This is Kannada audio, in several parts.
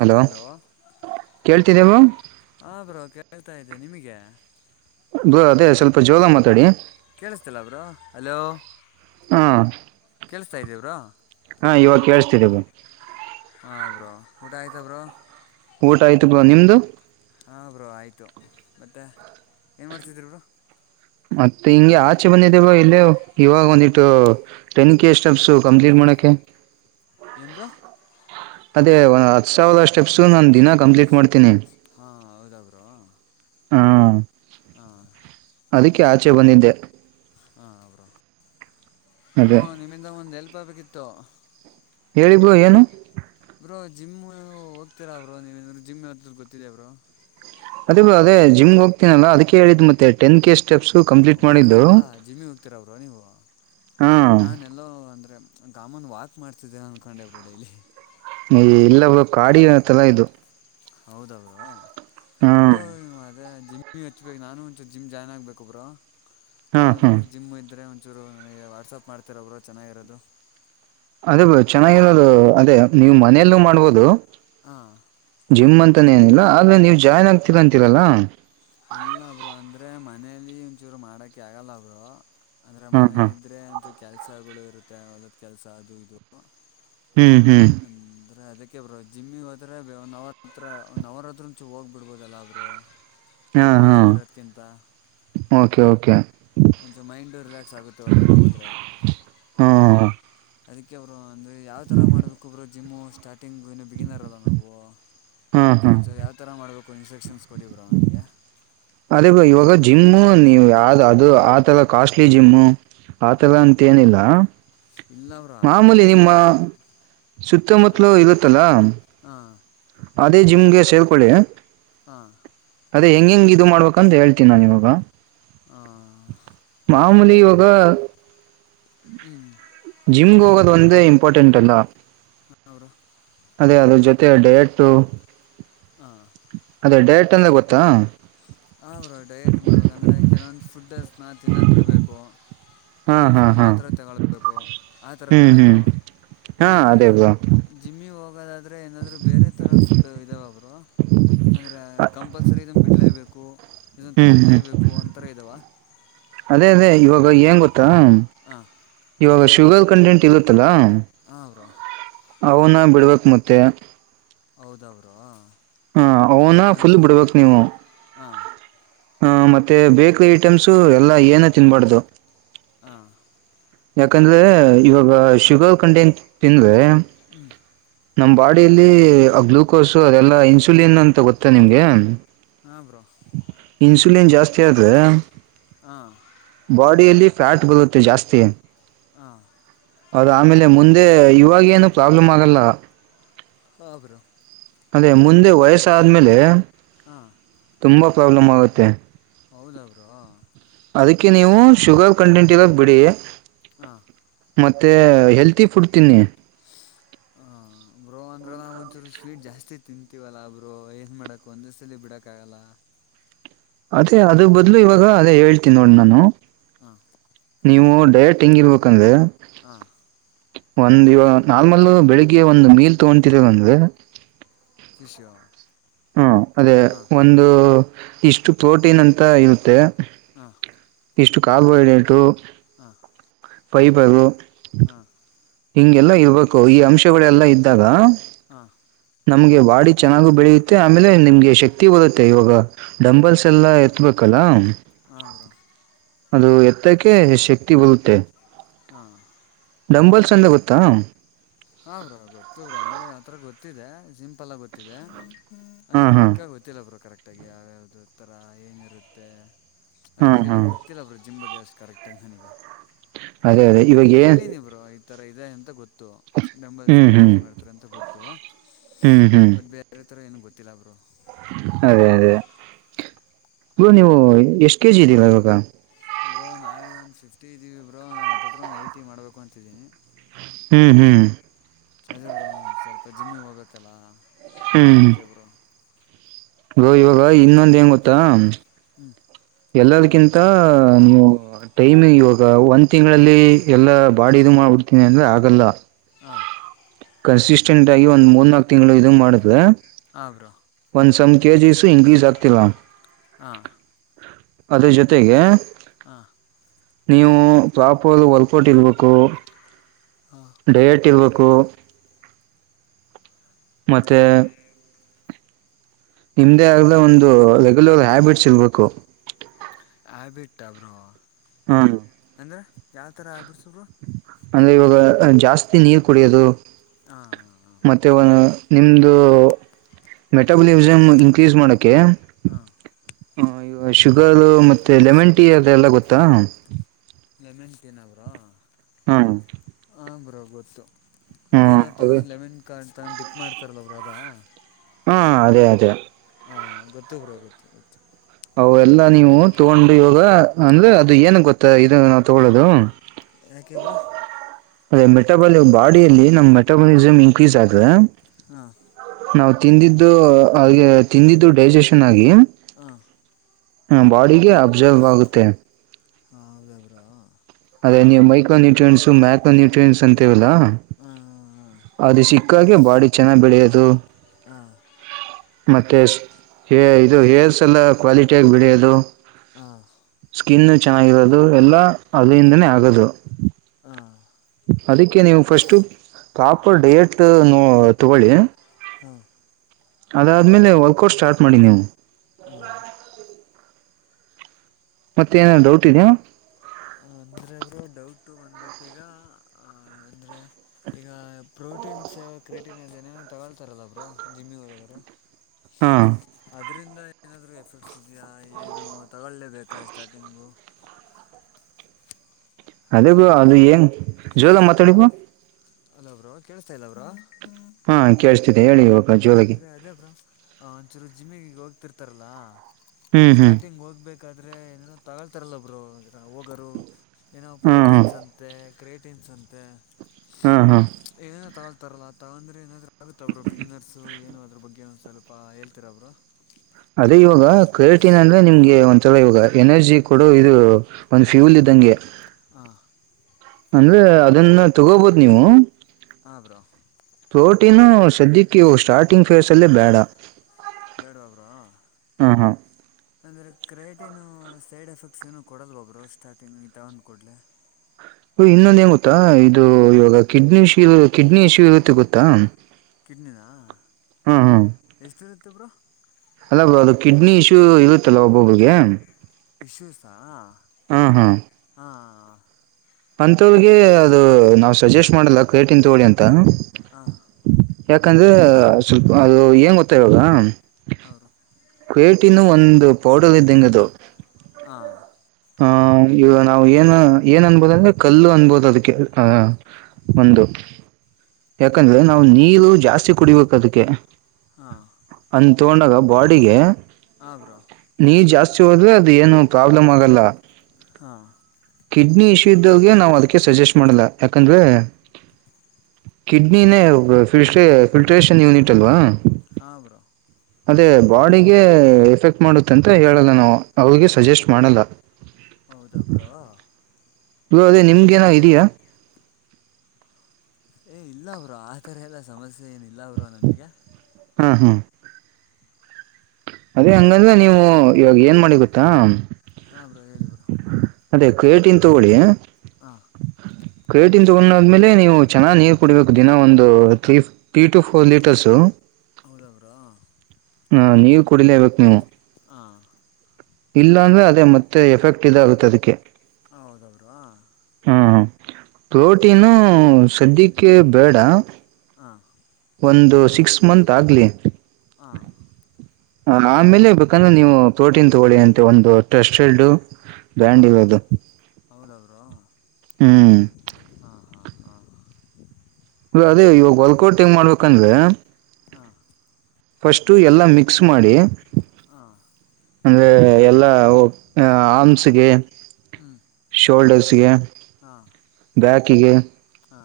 ಹಲೋ ಕೇಳ್ತಿದ್ದೆವು ಆತ ಇದೆ ನಿಮಗೆ ಅದೇ ಬ್ರೋ ಸ್ವಲ್ಪ ಜೋರಾಗ್ ಮಾತಾಡಿ ಕೇಳಿಸ್ತಿಲ್ಲ ಬ್ರೋ ಹಲೋ ಹಾ ಕೇಳಿಸ್ತಾ ಇದ್ದೀಯ ಬ್ರೋ ಹಾ ಇವಾಗ ಕೇೇಳಸ್ತಿದ್ದವು ಹ ಬ್ರೋ ಊಟ ಆಯ್ತ ಬ್ರರು ಊಟ ಆಯ್ತು ಬ್ರೋ ನಿಮ್ದು ಹಾಂ ಬರು ಆಯಿತು ಬತ್ತ ಏನು ಮಾಡ್ತಿದ್ದೀರಿ ಬರು ಮತ್ತೆ ಹಿಂಗೆ ಆಚೆ ಬಂದಿದೆೇವ ಇಲ್ಲೇ ಇವಾಗ ಒಂದಿಟ್ಟು ಟೆನ್ ಕೆ ಸ್ಟೆಪ್ಸ ಕಂಪ್ಲೀಟ್ ಮಾಡಕೆ ಹ ಏನ್ರೋ ಅದೇ ಒ ಹತ್ ಸಾವಿರ ಸ್ಟೆಪ್ಸು ನಾನು ದಿನ ಕಂಪ್ಲೀಟ್ ಮಾಡ್ತೇನಿ ಹಾ ಹೌದಬ್ರು ಹಾ ಹಾ ಅದಕ್ಕೆ ಆಚೆ ಬಂದಿದ್ದೆ ಹಾ ಅವರು ಬ್ರೋ ಅದೇ ನಿಮ್ಮಿಂದ ಒಂದ್ ಎಲ್ಪ್ ಆಗ್ಬೇಕಿತ್ತು ಹೇಳಿ ಬ್ರೋ ಏನು ಇಬ್ರು ಜಿಮ್ ಹೋಗ್ತೀರಾ ಅವರು ನೀವರು ಜಿಮ್ ಗೊತ್ತಿದೆ ಅವರು ಅದೇ ಬಾ ಅ ಜಿಮ್ ಹೋಗ್ತೀನಲ್ಲ ಅದ್ಕ್ಕೆ ಹೇಳಿದ ಮತ್ತೆ ಟನ್ ಕೆಷ್ಟ ಹೌದಾ ಜಿಮ್ಮಿ ಹೋಗ್ತೀರ ಅವರು ನೀವು ಹಾ ನಾನ ಎಲ್ಲೋ ಅಂದ್ರೆ ಗಾಮನ್ ವಾಕ್ ಮಾಡ್ತಿದ್ದೇ ಅನ್ಕೊಂಡೆವರು ಡೈಲಿ ಈ ಇಲ್ಲವ ಕಾಡಿ ಅಂತೆಲ್ಲ ಇದು ಹೌದಾ ಹಾ ಬ್ರೋ ಅ ಜಿಮ್ಮ್ ಹಚ್ಬೇಕು ನಾನು ಒಂಚ ಜಿಮ್ ಜಾಯ್ನ್ ಆಗ್ಬೇಕು ಒಬ್ರು ಹಾ ಹಾ ಯಾವ್ದದಾದ್ರು ಜಿಮ್ ಇದ್ರೆಂ ಚೂರುನಗೆ ವಾಟ್ಸಪ್ ಮಾಡ್ತಿರ ಅವಬ್ರು ಚೆನ್ನಾಗಿರೋದು ಅದೇ ಬ ಚೆನ್ನಾಗಿರೋದು ಅದೇ ನೀವು ಹಾಂ ಮನೆಯಲ್ಲೂ ಮಾಡ್ಬೋದು ಹಾಂ ಜಿಮ್ ಅಂತಾನ ಏನಿಲ್ಲ ಆದ್ರೆ ನೀವ್ ಜಾಯ್ನ್ ಆಗ್ತಿರ ಅಂತೀರಲ್ಲ ಇಲ್ಲಬ್ರು ಅಂದ್ರೆ ಮನೇಲಿ ಒಂಚೂರು ಮಾಡಕ ಆಗಲ್ಲ ಅವಬ್ರು ಅಂದ್ರೆ ಹಾ ಹಾ ಮನೇಲಿ ಇದ್ರೆ ಅಂತೂ ಕೆಲಸಗಳು ಇರುತ್ತೆ ಹೊಲದ ಕೆಲಸ ಅದು ಇದು ಹ್ಮ್ ಹ್ಮ್ ಅದಕ್ಕೆೇ ಬರು ಜಿಮ್ಮಿಗೆ ಹೋದ್ರ ನವರತ್ರ ನವರತ್ರಂಚ ಹೋಗ್ ಬಿಡ್ಬೋದಾಬ್ರು ಹಾ ಹಾ ಓಕೆ ಓಕೆ ಒಂಚ ಮೈಂಡು ರಿಲ್ಯಾಕ್ಸ್ ಆಗುತ್ತೆ ಹೊರಗಡೆ ಹೋದರೆೆ ಹಾ ಅದಕ್ಕೆ ಅವರು ಅಂದರೆ ಯಾವ ಥರ ಮಾಡ್ಬೇಕುೊಬ್ರು ಜಿಮ್ಮು ಸ್ಟಾರ್ಟಿಂಗ್ ಇನ್ನು ಬಿಗಿನಾರಲ್ಲ ನಾವು ಹಾ ಹಾ ಒಂಚ ಯಾವ ಥರ ಮಾಡಬೇಕು ಇನ್ಸ್ಟ್ರಕ್ಷನ್ಸ್ ಕೊಡಿವರಾ ಅವನಗೆ ಅದೇ ಬ ಇವಾಗ ಜಿಮ್ಮು ನೀವು ಯಾವ್ ಅದು ಆತರ ಕಾಸ್ಟ್ಲಿ ಜಿಮ್ಮು ಆತಲ್ಲ ಅಂತೇಏನಿಲ್ಲ ಇಲ್ಲ ಬ್ರೋ ಆ ಥರ ಮಾಮೂಲಿ ನಿಮ್ಮ ಏನಿಲ್ಲ ಹಾಂ ಸುತ್ತಮುತ್ತಲೂ ಇರುತ್ತಲ್ಲಾ ಹಾಂ ಅದೇ ಜಿಮ್ಗೆ ಸೇಲ್ಕೊಳ್ಳಿ ಹಾ ಅದ ಹೆಂ ಹೆಂಗ ಇದು ಮಾಡ್ಬೇಕುಂತ ಹೇಳ್ೀನಿ ನಾನು ಇವಾಗ ಹಾಂ ಮಾಮೂಲಿ ಒೋಗ ಹ್ಮ್ ಜಿಮ್ಗೆ ಹೋಗೋದು ಒಂದೇ ಇಂಪಾರ್ಟೆಂಟ್ ಅಲ್ಲ ಹ ಅವೌರು ಅದೇ ಅದ ಜೊತೆ ಡೇಟು ಹಾಂ ಅದೇ ಡೈಟ್ ಅಂದ ಗೊತ್ತಾ ಹ್ರ ಡಯೇಟ್ ಮಾಡ್ಬೇಕಂದ್ರೆ ಕೆಲವೊಂದು ಫುಡ್ಡ ನಾ ತಿನ್ನೋದು್ ಬಿಡ್ಬೇಕು ಹಾ ಕೆಲವಂದು ಹಾ ಫುಡ್ ಹಾ ಮಾತ್ರ ತಗೊಳ್ಬೇಕು ಆತರ ಹ್ಮ್ ತಾನೇ ಹ್ಮ್ ಬ್ರೋ ಹಾ ಇಲ್ಲಾಂದ್ರೆ ಅದೇ ಬ್ರೋ ಜಿಮ್ಮಿ ಹೋಗ ಇದಾದ್ರರೆ ಏನಾದರೂ ಬೇರೆ ಥರ ಫುಡ್ ಇದಾವಬ್ರು ಅಂದರೆ ಕಂಪಲ್ಸರಿ ಇದನ್ನು ಬಿಡಲೇಬೇಕು ಇದನ್ ಹ್ಮ್ ಹ್ಮ್ ತಗಲೇಬೇಕು ಅಂತರ ಇದಾವ ಅದೇ ಅದೇ ಇವಾಗ ಏಂಗ ಗೊತ್ತಾ ಹಾಂ ಇವಾಗ ಶುಗರ್ ಕಂಟೆಂಟ್ ಇರುತ್ತಲ್ಲಾ ಹ ಅವರು ಅವನ್ನ ಬಿಡ್ಬೇಕಕ್ ಮತ್ತೆ ಹೌದ ಅವರು ಹಾ ಅವನ ಫುಲ್ ಬಿಡ್ಬೇಕು ನೀವು ಹಾಂ ಹ ಮತ್ತೆ ಬೇಕ್ರಿ ಐಟಮ್ಸು ಎಲ್ಲಾ ಏನ ತಿನ್ಬಾರ್ದು ಹ ಯಾಕಂದ್ರೆ ಇವಾಗ ಶುಗರ್ ಕಂಟೆಂಟ್ ತಿಂದ್ರೆ ಹ್ಮ್ ನಮ್ ಬಾಡಿಯಲ್ಲಿ ಗ್ಲೂಕೋಸ್ ಅದೆಲ್ಲಾ ಇನ್ಸುಲಿನ್ ಅಂತ ಗೊತ್ತಾ ನಿಮ್ಗೆ ಹಾ ಬ್ರೋ ಇನ್ಸುಲಿನ್ ಜಾಸ್ತಿ ಆದ ಹಾ ಬಾಡಿಯಲ್ಲಿ ಫ್ಯಾಟ್ ಬರುತ್ತೆ ಜಾಸ್ತಿ ಹ ಅದ ಆಮೇಲೆ ಮುಂದೆ ಇವಾಗ ಏನು ಪ್ರಾಬ್ಲಮ್ ಆಗಲ್ಲ ಹ ಬ್ರೋ ಅದೇ ಮುಂದೆ ವಯಸ್ಸಾದ್ಮೇಲೆ ಹಾ ತುಂಬಾ ಪ್ರಾಬ್ಲಮ್ ಆಗುತ್ತೆ ಹೌದ ಅವರು ಅದಕ್ಕೆ ನೀವು ಶುಗರ್ ಕಂಟೆಂಟ್ ಇರೋ ಬಿಡಿ ಹ ಮತ್ತೆ ಹೆಲ್ತಿ ಫುಡ್ ತಿನ್ನಿ ಹಾಂ ಬ್ರೋ ಅಂದ್ರ ನಾ ಒಂಚೂರು ಸ್ವೀಟ್ ಜಾಸ್ತಿ ತಿಂತೀವಲ್ಲಾ ಬ್ರೋ ಏನ್ ಮಾಡಾಕಕ್ ಒಂದ್ ಸಲಿ ಬಿಡಕಾಗಲ್ಲ ಅದೇ ಅದ ಬದಲು ಇವಾಗ ಅದೇ ಹೇಳ್ತೀನಿ ನೋಡ್ ನಾನು ಹಾ ನೀವು ಡೈಟ್ ಟ್ ಹೆಂಗಿರ್ಬೇಕಂದ್ರೆ ಹ ಒಂದ ಇವಾಗ ನಾರ್ಮಲ್ಲ ಬೆಳಿಗ್ಗೆ ಒಂದು ಮೀಲ್ ತಗೊಂತರದಂದ್ರೆ ವಿಷೋ ಹಾ ಅದೇ ಒಂದು ಇಷ್ಟು ಪ್ರೋಟೀನ್ ಅಂತ ಇರುತ್ತೆ ಹಾ ಇಷ್ಟು ಕಾಲು ಎಡೇಟು ಹಾ ಪೈ ಬಗು ಹಾ ಹಿಂಗೆಲ್ಲಾ ಇರ್ಬೇಕು ಈ ಅಂಶಗಳೆಲ್ಲಾ ಇದ್ದಾಗ ಹಾ ನಮಗೆ ಬಾಡಿ ಚೆನ್ನಾಗಿ ಬೆಳೆಯುತ್ತೆ ಆಮೇಲೆ ನಮಗೆ ಶಕ್ತಿ ಬರುತ್ತೆ ಡಂಬಲ್ಸ್ ಎಲ್ಲ ಎತ್ತಬೇಕು ಪಲಂಗ್ ಹ ಬ್ರೋ ಅದು ಎತ್ತಕ್ಕೆ ಶಕ್ತಿ ಬರುತ್ತೆ ಹಾ ಡಂಬಲ್ಸ್ ಅಂದ ಗೊತ್ತಾ ಹ್ರ ಗೊತ್ತ್ರ ಅಂದ್ರೆ ಆತ್ರರ ಗೊತ್ತಿದೆ ಸಿಂಪಲ್ ಆಗ ಗೊತ್ತಿದೆ ಹಾ ಅಂದ್ರೆ ಹಾ ಪಕ್ಕ ಗೊತ್ತಿಲ್ಲ ಬ್ರೋ ಕರೆಕ್ಟಾಗಿ ಯಾವತರ ಹೇಗೆ ಇರುತ್ತೆ ಹಾ ಅದ್ರ ಬಗ್ಗೆ ಹಾ ಎಲ್ಲ ಗೊತ್ತಿಲ್ಲ ಬರು ಜಿಮ್ ಬಗ್ಗೆ ಅಷ್ಟು ಕರೆಕ್ಟ್ಟಂಗ ನನಗೆ ಅದೇ ಅದೇ ಇವಾಗ ಗೆನ್ ತರ ಇದೆ ಅಂತ ಗೊತ್ತು ಡಂಬಲ್ಸ್ ಎಲ್ಲ ಹ್ಮ್ ಯೂಸ್ ಮಾಡ್ತಾರೆ ಅಂತ ಗೊತ್ತು ಹ್ಮ್ ಹ್ಮ್ ಬಟ್ ಬೇರೆ ಹತ್ತರ ಏನ ಗೊತ್ತಿಲ್ಲ ಬರು ಅದೇ ಅದೇ ಬ್ರೋ ನೀವು ಎಷ್ಟ ಕೆಜಿ ಇದಿರಾ ಇವಾಗ ಬ್ರೋ ನಾವೀಗ ಒಂದು ಫಿಫ್ಟಿ ಇದ್ದೀವಿ ಬ್ರೋ ನಾನು ಹತ್ತತ್ರ ಒಂದು ಏಯ್ಟಿ ಮಾಡ್ಬೇಕು ಅಂತಿದ್ದೀನಿ ಹ್ಮ್ ಹ್ಮ್ ಅದೇಬ್ರು ಒ ಸ್ವಲ್ಪ ಜಿಮ್ಮಿಗೆ ಹೋಗತ್ತಲ್ಲ ಹ್ಮ್ ಅದಕ್ಕೆಬ್ರು ಬ್ರೋ ಇವಾಗ ಇನ್ನೊಂದ್ ಏನುಗೊತ್ತಾ ಹ್ಞೂ ಎಲ್ಲದಕಿಂತ ನೀವು ಟೈಮ್ ಇವಾಗ ಒಂದ್ ತಿಂಗಳಲ್ಲಿ ಎಲ್ಲಾ ಬಾಡ ಇದು ಮಾಡ ನಡ್ತೀಿ ಅಂದ್ರೆ ಆಗಲ್ಲ ಹ ಕನ್ಸಿಸ್ಟೆಂಟ್ ಆಗಿ ಒಂದ್ ಮೂರ್ ನಾಲ್ಕು ತಿಂಗಳು ಇದು ಮಾಡಿದ್ವೆ ಹ ಬ್ರೋ ಸಮ್ ಕೆಜಿ ಸು ಇನ್ಕ್ರೀಸ್ ಆಗ್ತೀರಾ ಹಾ ಅದ್ರ ಜೊತೆಗೆ ಹಾ ನೀವು ಪ್ರಾಪರ್ ವರ್ಕೌಟ್ ಇರ್ಬೇಕು ಹಾಂ ಡಯಟ್ ಇರ್ಬೇಕು ಕೂ ಮತ್ತ ನಿಮ್ದೇ ಆದ ಒಂದು ರೆಗ್ಯುಲರ್ ಹ್ಯಾಬಿಟ್ಸ್ ಇರ್ಬೇಕು ಆಬಿಟ್ಟ ಬ್ರೋ ಹಾ ಅಂದ್ರರೆ ಯಾವ ಥರ ಆಬಿಡ್ಸರು ಅಂದ್ರೆ ಇವಾಗ ಜಾಸ್ತಿ ನೀರ್ ಕುಡಿಯೋದು ಹಾಂ ಹಾಂ ಮತ್ತೆ ಒ ನಿಮದು ಮೆಟಬಲಿಸಮ್ ಇನ್ಕ್ರೀಸ್ ಮಾಡೋಕ್ಕೆ ಹ ಹ ಈ ಶುಗರ್ ಮತ್ತೆ ಲೆಮನ್ ಟೀ ಅದೆಲ್ಲ ಗೊತ್ತಾ ಎಮೆಂಟನ ಬ್ರೋ ಹ್ಮ ಹಾಂ ಬ್ರೋ ಗೊತ್ತು ಅದೇನೋ ಅದೇ ತಗೊಂಡು ಲೆಮನ್ ಕಾರ್ಡ್ ತಗೊಂಡು ಡಿಪ್ ಮಾಡ್ತಾರಲ್ಲ ಬ್ರೋ ಅದಾ ಹ್ಮ್ ಅದೇ ಅದೇ ಹಾಂ ಗೊತ್ತು ಬರ ಗೊತ್ತು ಗೊತ್ತು ಅವ ಎಲ್ಲಾ ನೀವು ತಗೊಂಡು ಇವಾಗ ಅಂದ್ರೆ ಅದು ಏನ ಗೊತ್ತಾ ಇದು ನಾವ್ ತಗೊಳ್ಳೋದು ಯಾಕೆ ಬ್ರೋ ಅದೇ ಮೆಟಬಾಲ್ ಬಾಡಿಯಲ್ಲಿ ನಮ ಮೆಟಬಾಲಿಸಮ್ ಇನ್ಕ್ರೀಸ್ ಆದ್ರೆ ಹಾ ನಾವು ತಿಂದಿದ್ದು ಹಾಗೆ ತಿಂದಿದ್ದು ಡೈಜೆಷನ್ ಆಗಿ ಹ ಹ ಬಾಡಿಗೆ ಅಬ್ಸರ್ವ ಆಗುತ್ತೆ ಹೌದ ಬ್ರೋ ಅದೇ ನೀವು ಮೈಕ್ರ ನ್ಯೂಟ್ರಿಯನ್ಸ್ ಮಕೋ ನ್ಯಟ್ರಿಯನ್ಸ್ ಅಂತೀವಲ್ಲ ಹಾಂ ಅದು ಸಿಕ್ಕಾಗೆ ಬಾಡಿ ಚೆನ್ನಾಗಿ್ ಬೆಳೆಯೋದು ಹಾಂ ಮತ್ತೆ ಹೇ ಇದು ಹೇರ್ಸ್ ಎಲ್ಲ ಕ್ವಾಲಿಟಿಿಯಾಗಿ ಬಿಳಿಯೋದು ಹ ಸ್ಕಿನ್ನು ಚೆನ್ನಾಗಿರೋದು ಎಲ್ಲ ಹಾಂ ಅಲ್ಲಿಿಂದನೇ ಆಗೋದು ಹಾಂ ಅದಕ್ಕೆ ನೀವು ಫಸ್ಟು ಪ್ರಾಪರ್ ಡಯಟ್ ತಗೊಳ್ಳಿ ಹಾ ಅದಾದ್ಮೇಲೆ ವರ್ಕೌಟ್ ಸ್ಟಾರ್ಟ್ ಮಾಡಿ ನೀವು ಹಾಂ ಮತ್ತೆ ಏನೇ ಡೌಟ್ ಇದಯಾ ಅಂದ್ರೆ ಅವರು ಡೌಟ್ ಬಂದ್ಬಿಟ್ಟ ಈಗ ಆ ಅಂದ್ರೆ ಈಗ ಪ್ರೋಟೀನ್ ಸೇವಾ ಕ್ರೇಟೀನ್ ನೇನೋ ತಗೊಳ್ತಾರಲ್ಲ ಬ್ರರು ಜಿಮ್ಮಿಗೆ ಹೋದರು ಹಾಂ ಇದರಿಂದ ಏನಾದರೂ ಎಫೆಕ್ಟ್ಸ್ ಇದೆಯಾ ಏನು ತಗೊೊಳ್ಳಲೇಬೇಕಾ ಸ್ಟಾರ್ಟಿಂಗು ಅದೇ ಬ್ರೋ ಅದು ಏಂಗ್ ಜೋರಾಗಿ ಮಾತಾಡಿ ಬ್ರೋ ಹಲೋ ಕೇಳ್ಸ್ತಾಇದ್ಯ ಕೇಳಸ್ತಾ ಇಲ್ಲ ಅವ್ರ ಹಾ ಕೇೇಳಸ್ತಿದೆೆ ಹೇಳಿ ಇಾಗ ಜೋಲಗೆ ಅಂದರೆ ಅದೇ ಬ್ರೋ ಒಂಚೂರು ಜಿಮ್ಮಿಗೆ ಹೋಗ್ತಿರ್ತಾರಲ್ಲ ಹ್ಞೂ ಸ್ಟಾರ್ಟಿಂಗ್ ಹೋಗ್ಬೇಕಾದ್ರೆ ತಗೊಳ್ತಾರಲ್ಲಬ್ರು ಹೋಗೋರು ಏನೋ ಹಾಂ ಹಾಂ ಪ್ರೋಟೀನ್ಸ್ ಅಂತೆ ಕ್ರೇಟಿನ್ಸ್ಂತೆ ಹಾಂ ಹಾಂ ಏನೇ ತಗಳ್ತಾರಲ್ಲ ತಗೊಂಡ್ರೆ ಏನಾದ್ರರು ಆಗುತ್ತ ಅವರು ಬಿಗಿನರ್ಸ ಏನು ಅದ್ರ ಬಗ್ಗೆ ಒ ಸ್ವಲ್ಪ ಹೇಳ್ತೀರ ಬ್ರೋ ಅದೇ ಇವಾಗ ಕಟೀನ್ ಅಂದ್ರೆ ನಿಮ್ಗೆ ಒಂದ್ಸಲ ಇವಾಗ ಎನರ್ಜಿ ಕೊಡ ಇದು ಒಂದ್ ಫ್ಯೂಲ್ ಇದ ತಗೆ ಹ ಅಂದ್ರೆ ಅದನ್ನ ತಗೋಬೋದು ನೀವು ಹ ಬರೋ ರೋಟೀಿನ ಸದ್ಯಕ್ಕೆ ಸ್ಟಾರ್ಟಿಂಗ್ ಫೇಸ್ ಅಲ್ಲೇ ಬೇಡ ಬೇಡ್ವಾ ಬ್ರೋ ಹಾಂ ಹಾಂ ಅಂದ್ರೆ ಕ್ರೇಟ್ ಏನೋ ಸೈಡ್ ಎಫೆಕ್ಟ್ಸ್ ಏನುೋ ಕೊಡಲ್ ಬೊಬ್ರು ಸ್ಟಾರ್ಟಿಂಗ್ ತಗೊಂಡ್ ಕೊಡ್ಲೆ ಇನ್ನೊಂದ ್ ಗೊತ್ತಾ ಇದು ಇವಾಗ ಕಿಡ್ನಿ ಇಶ್ಯೂ ಕಿಡ್ನಿ ಇಶ್ಯೂ ಇರುತ್ತೆ ಗೊತ್ತಾ ಕಿಡ್ನಿದ ಹ್ಮ್ ಎಷ್ಟು ಇರುತ್ತೆ ಬರು ಅಲ್ಲ ಅದು ಕಿಡ್ನಿ ಇಶ್ಯೂ ಇರುತ್ತಲ್ಲ ಒಬ್ಬೊಬ್ಬಿಗೆ ವಿಶ್ವೇಷಾ ಹ್ಮ ಹ್ಮ್ ಹಾ ಅಂತಳ್ಗೆ ಅದು ನಾವ್ ಸಜೆಸ್ಟ್ ಮಾಡಲ್ಲ ಕೈಟನ್ ತಗಳಿ ಅಂತ ಹ ಯಾಕಂದ್ರೆ ಸ್ವಲ್ಪ ಅದು ಏನ್ ಗೊತ್ತಾ ಇವಾಗ ಹೌರು ಕ್ೇಟಿನ ಒಂದು ಪೌಡರ್ ಇದ್ದಂಗದು ಹ ಆ ಈಗ ನಾವು ಏನ್ ಏನ್ ಅನ್ಬೋದ ಅಂದ್ರೆ ಕಲ್ಲು ಅನ್ಬೋದು ಅದಕ್ಕೆ ಆಹ ಒಂದು ಯಾಕಂದ್ರೆ ನಾವು ನೀರು ಜಾಸ್ತಿ ಕುಡಿಬೇಕ ಅದಕ್ಕೆ ಹಾ ಅ ತೊಗೊಂಡಾಗ ಬಾಡಿಗೆ ಆಬ್ರೋ ್ರ ಅದು ಏನು ಪ್ರಾಬ್ಲಮ್ ಆಗಲ್ಲ ಹಾ ಕಿಡ್ನಿ ಇಶ್ಯೂ ಇದ್ದವಗೆ ನಾವು ಅದಕ್ಕೆ ಸಜೆಸ್ಟ್ ಮಾಡಲ್ಲ ಯಾಕಂದ್ರೆ ಕಿಡ್ನಿನೇ ಫಿಲ್ಟ ಫಿಲ್ಟ್ರೇಷನ್ ಯೂನಿಟ್ ಅಲ್ವಾ ಹಾ ಬ್ರೋ ಅದೇ ಬಾಡಿಗೆ ಎಫೆಕ್ಟ್ ಮಾಡುತ್ತ ಅಂತ ಹೇಳಲ್ಲ ನಾವು ಅವ್ರಿಗೆ ಸಜೆಸ್ಟ್ ಮಾಡಲ್ಲ ಹೌದ ಬ್ರ ನೀ ಅದೇ ನಿಮ್ಗೆೇನ ಇದಯಾ ಏ ಇಲ್ಲ ಅವರು ಆಥರ ಎಲ್ಲ ಸಮಸ್ಯೆ ಏನಿಲ್ಲ ಅವರು ನಮಗೆ ಹಾ ಹಾ ಅದೇ ಹಂಗಂದ್ರ ನೀವು ಇವಾಗ ಏನ್ ಮಾಡಿ ಗೊತ್ತಾ ಹಾ ಬ್ರೋ ಹೇಳಿ ಬ್ರೋ ಅದೇ ಕೇಟಿನ್ ತಗೋಳಿ ಹಾ ಕ್ರೇಟನ್ ತಗೊಂಡದ್ಮೇಲೆ ನೀವು ಚೆನ್ನ್ ನೀರ್ ಕುಡ್ಬೇಕು ದಿನ ಒಂದು three three two four litres ಹೌದ ಅವ್ರಾ ಹಾ ನೀರ್ ಕುಡಿಲೇಬೇಕು ನೀವು ಹಾಂ ಇಲ್ಲ ಅಂದ್ರೆ ಅದೇ ಮತ್ತೆ ಎಫೆಕ್ಟ್ ಇದಾಗುತ್ತೆ ಅದಕ್ಕೆ ಹೌದಾ ಬ್ರೋ ಹ್ಮ ಹಾಂ ಪ್ರೋಟೀನು ಹಾಂ ಸದ್ಯಕ್ಕೆ ಬೇಡ ಹಾಂ ಒಂದು ಸಿಕ್ಸ್ ಮಂತ್ ಆಗಲಿ ಹಾಂ ಹ ಆಮೇಲೆ ಬೇಕಂದ್ರೆ ನೀವು ಪ್ರೋಟೀನ್ ತಗೊಳ್ಳಿ ಅಂತೆ ಒಂದು ಟೆಸ್ಟ್ ಬ್ಯಾಂಡ ಹಾಂ ಇರದು ಹೌದಾ ಬ್ರೋ ಹ್ಮ್ ಹಾಂ ಹಾಂ ಹಾಂ ಇ ಅದೇ ಇವಾಗ ವಲ್ಕೌಟ್ ಹೆಂಗ್ ಮಾಡ್ಬೇಕಂದ್ರೆ ಹಾಂ ಫಸ್ಟು ಎಲ್ಲ ಮಿಕ್ಸ್ ಮಾಡಿ ಹಾಂ ಅಂದ್ರೆ ಎಲ್ಲಾ ಆಮ್ಸ್ಗೆ ಹ್ಮ್ ಕೋಲ್ಡರ್ಸ್ ಸಿಗೆ ಹಾ ಬ್ಯಾಕಿಗೆ ಹಾ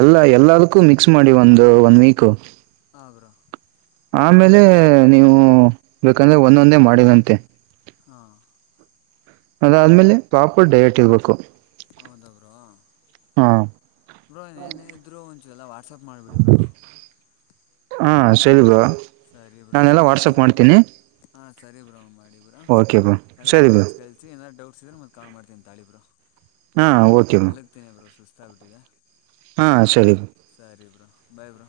ಎಲ್ಲಾ ಎಲ್ಲದಕ್ಕೂ ಮಿಕ್ಸ್ ಮಾಡಿ ಒಂದು ಒನ್ ವೀಕ್ ಆಗ್ರ ಆಮೇಲೆ ನೀವು ಬೇಕಂದ್ರೆ ಒಂದೊಂದೇ ಮಾಡರಂತೆ ಹಾ ಅದಾದ್ಮೇಲೆ ಪಾಪಡ್ ಡೈಟ್ ಇರ್ಬೇಕು ಹೌದಾವ್ರ ಹಾಂ ಬ್ರೋ ನೇನೇ ಇದರೂ ಒಂಚೂ ಎಲ್ಲ ವಾಟ್ಸಪ್ ಮಾಡಿಬಿಡಿ ಬ್ರೋ ಹಾ ಸರಿ ಬ್ರೋ ಸರಿ ಬ್ರೋ ಈ ನಾನೆಲ್ಲ ವಾಟ್ಸಪ್ ಮಲಗ್ತೇನಿ ಇ ಬ್ರ ಮಾಡ್ತೀನಿ ಹಾ ಸರಿ ಬ್ರೋ ಮಾಡಿ ಇಬ್ರಾ ಓಕೆ ಬ್ರೋ ಎಲ್ಲಾನು ಸರಿ ಬ್ರೋ ಡೀಟೇಲ್ಸ್ ಕೇಳಸಿ ಯೇನಾದ್ರೂ ದೌಟ್ಸ್ ಇದ್ರೆ ಮತ್ತ್ ಕಾಲ್ ಮಾಡ್ತೀನಿ ತಾಳಿ ಬ್ರೋ ಹಾ ಓಕೆ ಮ ಹೆಚ್ಚಾಗಿ ಬಿಟ್ಟಿದೆ ಹಾ ಸರಿ ಬ್ರೋ ಬಾಯ ಬ್ರೋ